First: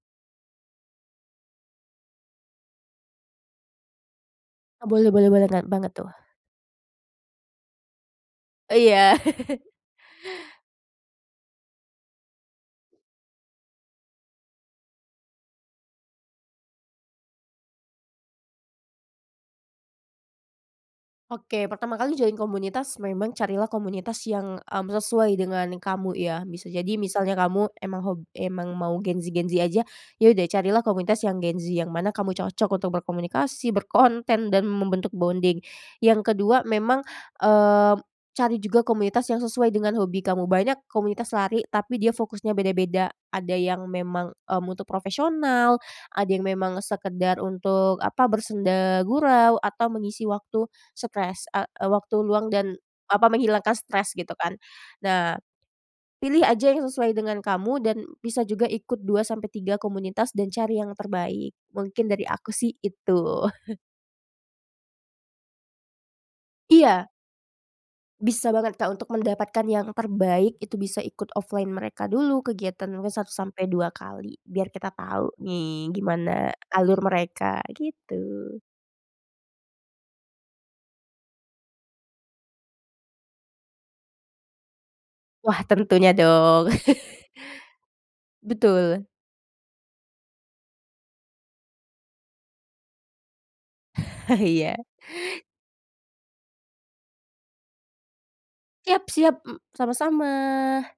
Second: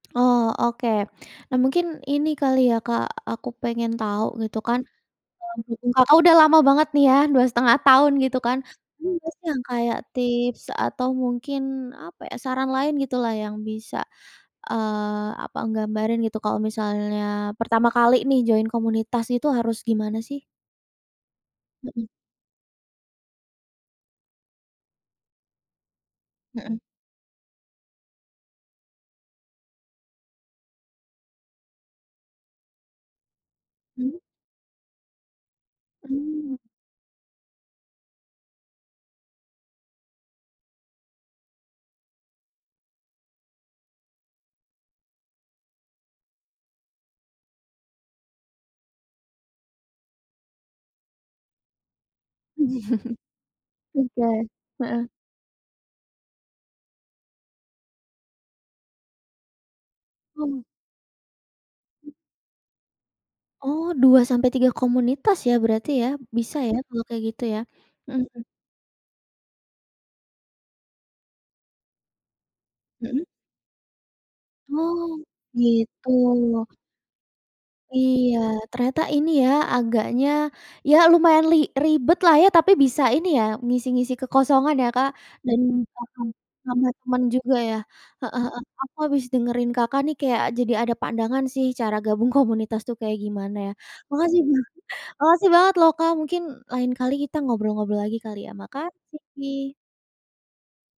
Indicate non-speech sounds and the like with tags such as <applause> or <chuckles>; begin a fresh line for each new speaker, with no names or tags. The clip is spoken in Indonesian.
Oh, oke. Nah, mungkin ini kali ya, Kak, aku pengen tahu gitu kan,
Oh, boleh boleh boleh, ngan banget
<unintelligible>
tuh.
Kakak udah lama banget nih ya, 2,5 tahun gitu kan.
Oh,
Ada
iya.
nggak sih yang
<laughs>
kayak tips atau mungkin, apa ya, saran lain gitulah yang bisa, eee, apa gambarin gitu kalau misalnya pertama kali nih join komunitas itu harus gimana sih?
Oke, pertama
Mhm.
kali join komunitas memang carilah komunitas yang, mmm, sesuai dengan kamu ya. Bisa
Mhm.
jadi misalnya kamu emang hob emang mau Gen Z-Gen Z aja, ya udah carilah komunitas yang Gen Z yang mana kamu cocok untuk berkomunikasi,
Hmm.
berkonten dan membentuk bonding. Yang
Mmm.
kedua, memang, eee, cari juga komunitas yang sesuai dengan hobi kamu. Banyak komunitas lari tapi dia fokusnya beda-beda, ada yang memang, mmm, untuk profesional, ada yang memang sekedar untuk, apa, bersenda gurau atau mengisi waktu stres, a waktu luang dan, apa, menghilangkan
<chuckles>
stres gitu
Oke.
kan.
Heeh.
Nah, pilih aja yang sesuai dengan kamu dan bisa juga ikut 2 sampai 3 komunitas dan
Oh.
cari yang terbaik. Mungkin
Mmm.
dari aku sih itu. <chuckles>
Oh 2, sampai 3 komunitas ya berarti ya? Bisa ya kalau
Iya.
kayak gitu ya? Mhm mhm.
Bisa banget, Kak, untuk mendapatkan yang terbaik, itu bisa ikut offline mereka dulu kegiatan mungkin
Mhm.
1 sampai 2 kali, biar kita
Oh,
tahu nih
gitu.
gimana alur mereka, gitu.
Iya, ternyata ini ya, agaknya ya lumayan li ribet lah ya, tapi bisa ini ya ngisi-ngisi kekosongan ya, Kak, dan
Wah,
juga
tentunya
nambah
dong.
nambah temen
<chuckles>
juga ya. Heeh heeh. Aku
Betul.
habis dengerin Kakak nih kayak jadi ada pandangan sih cara gabung komunitas tuh kayak gimana ya.
<chuckles>
Makasih banget
Iya.
makasih banget loh, Kak. Mungkin lain kali kita ngobrol-ngobrol lagi kali ya.
Siap siap, m
Makasih.
sama-sama.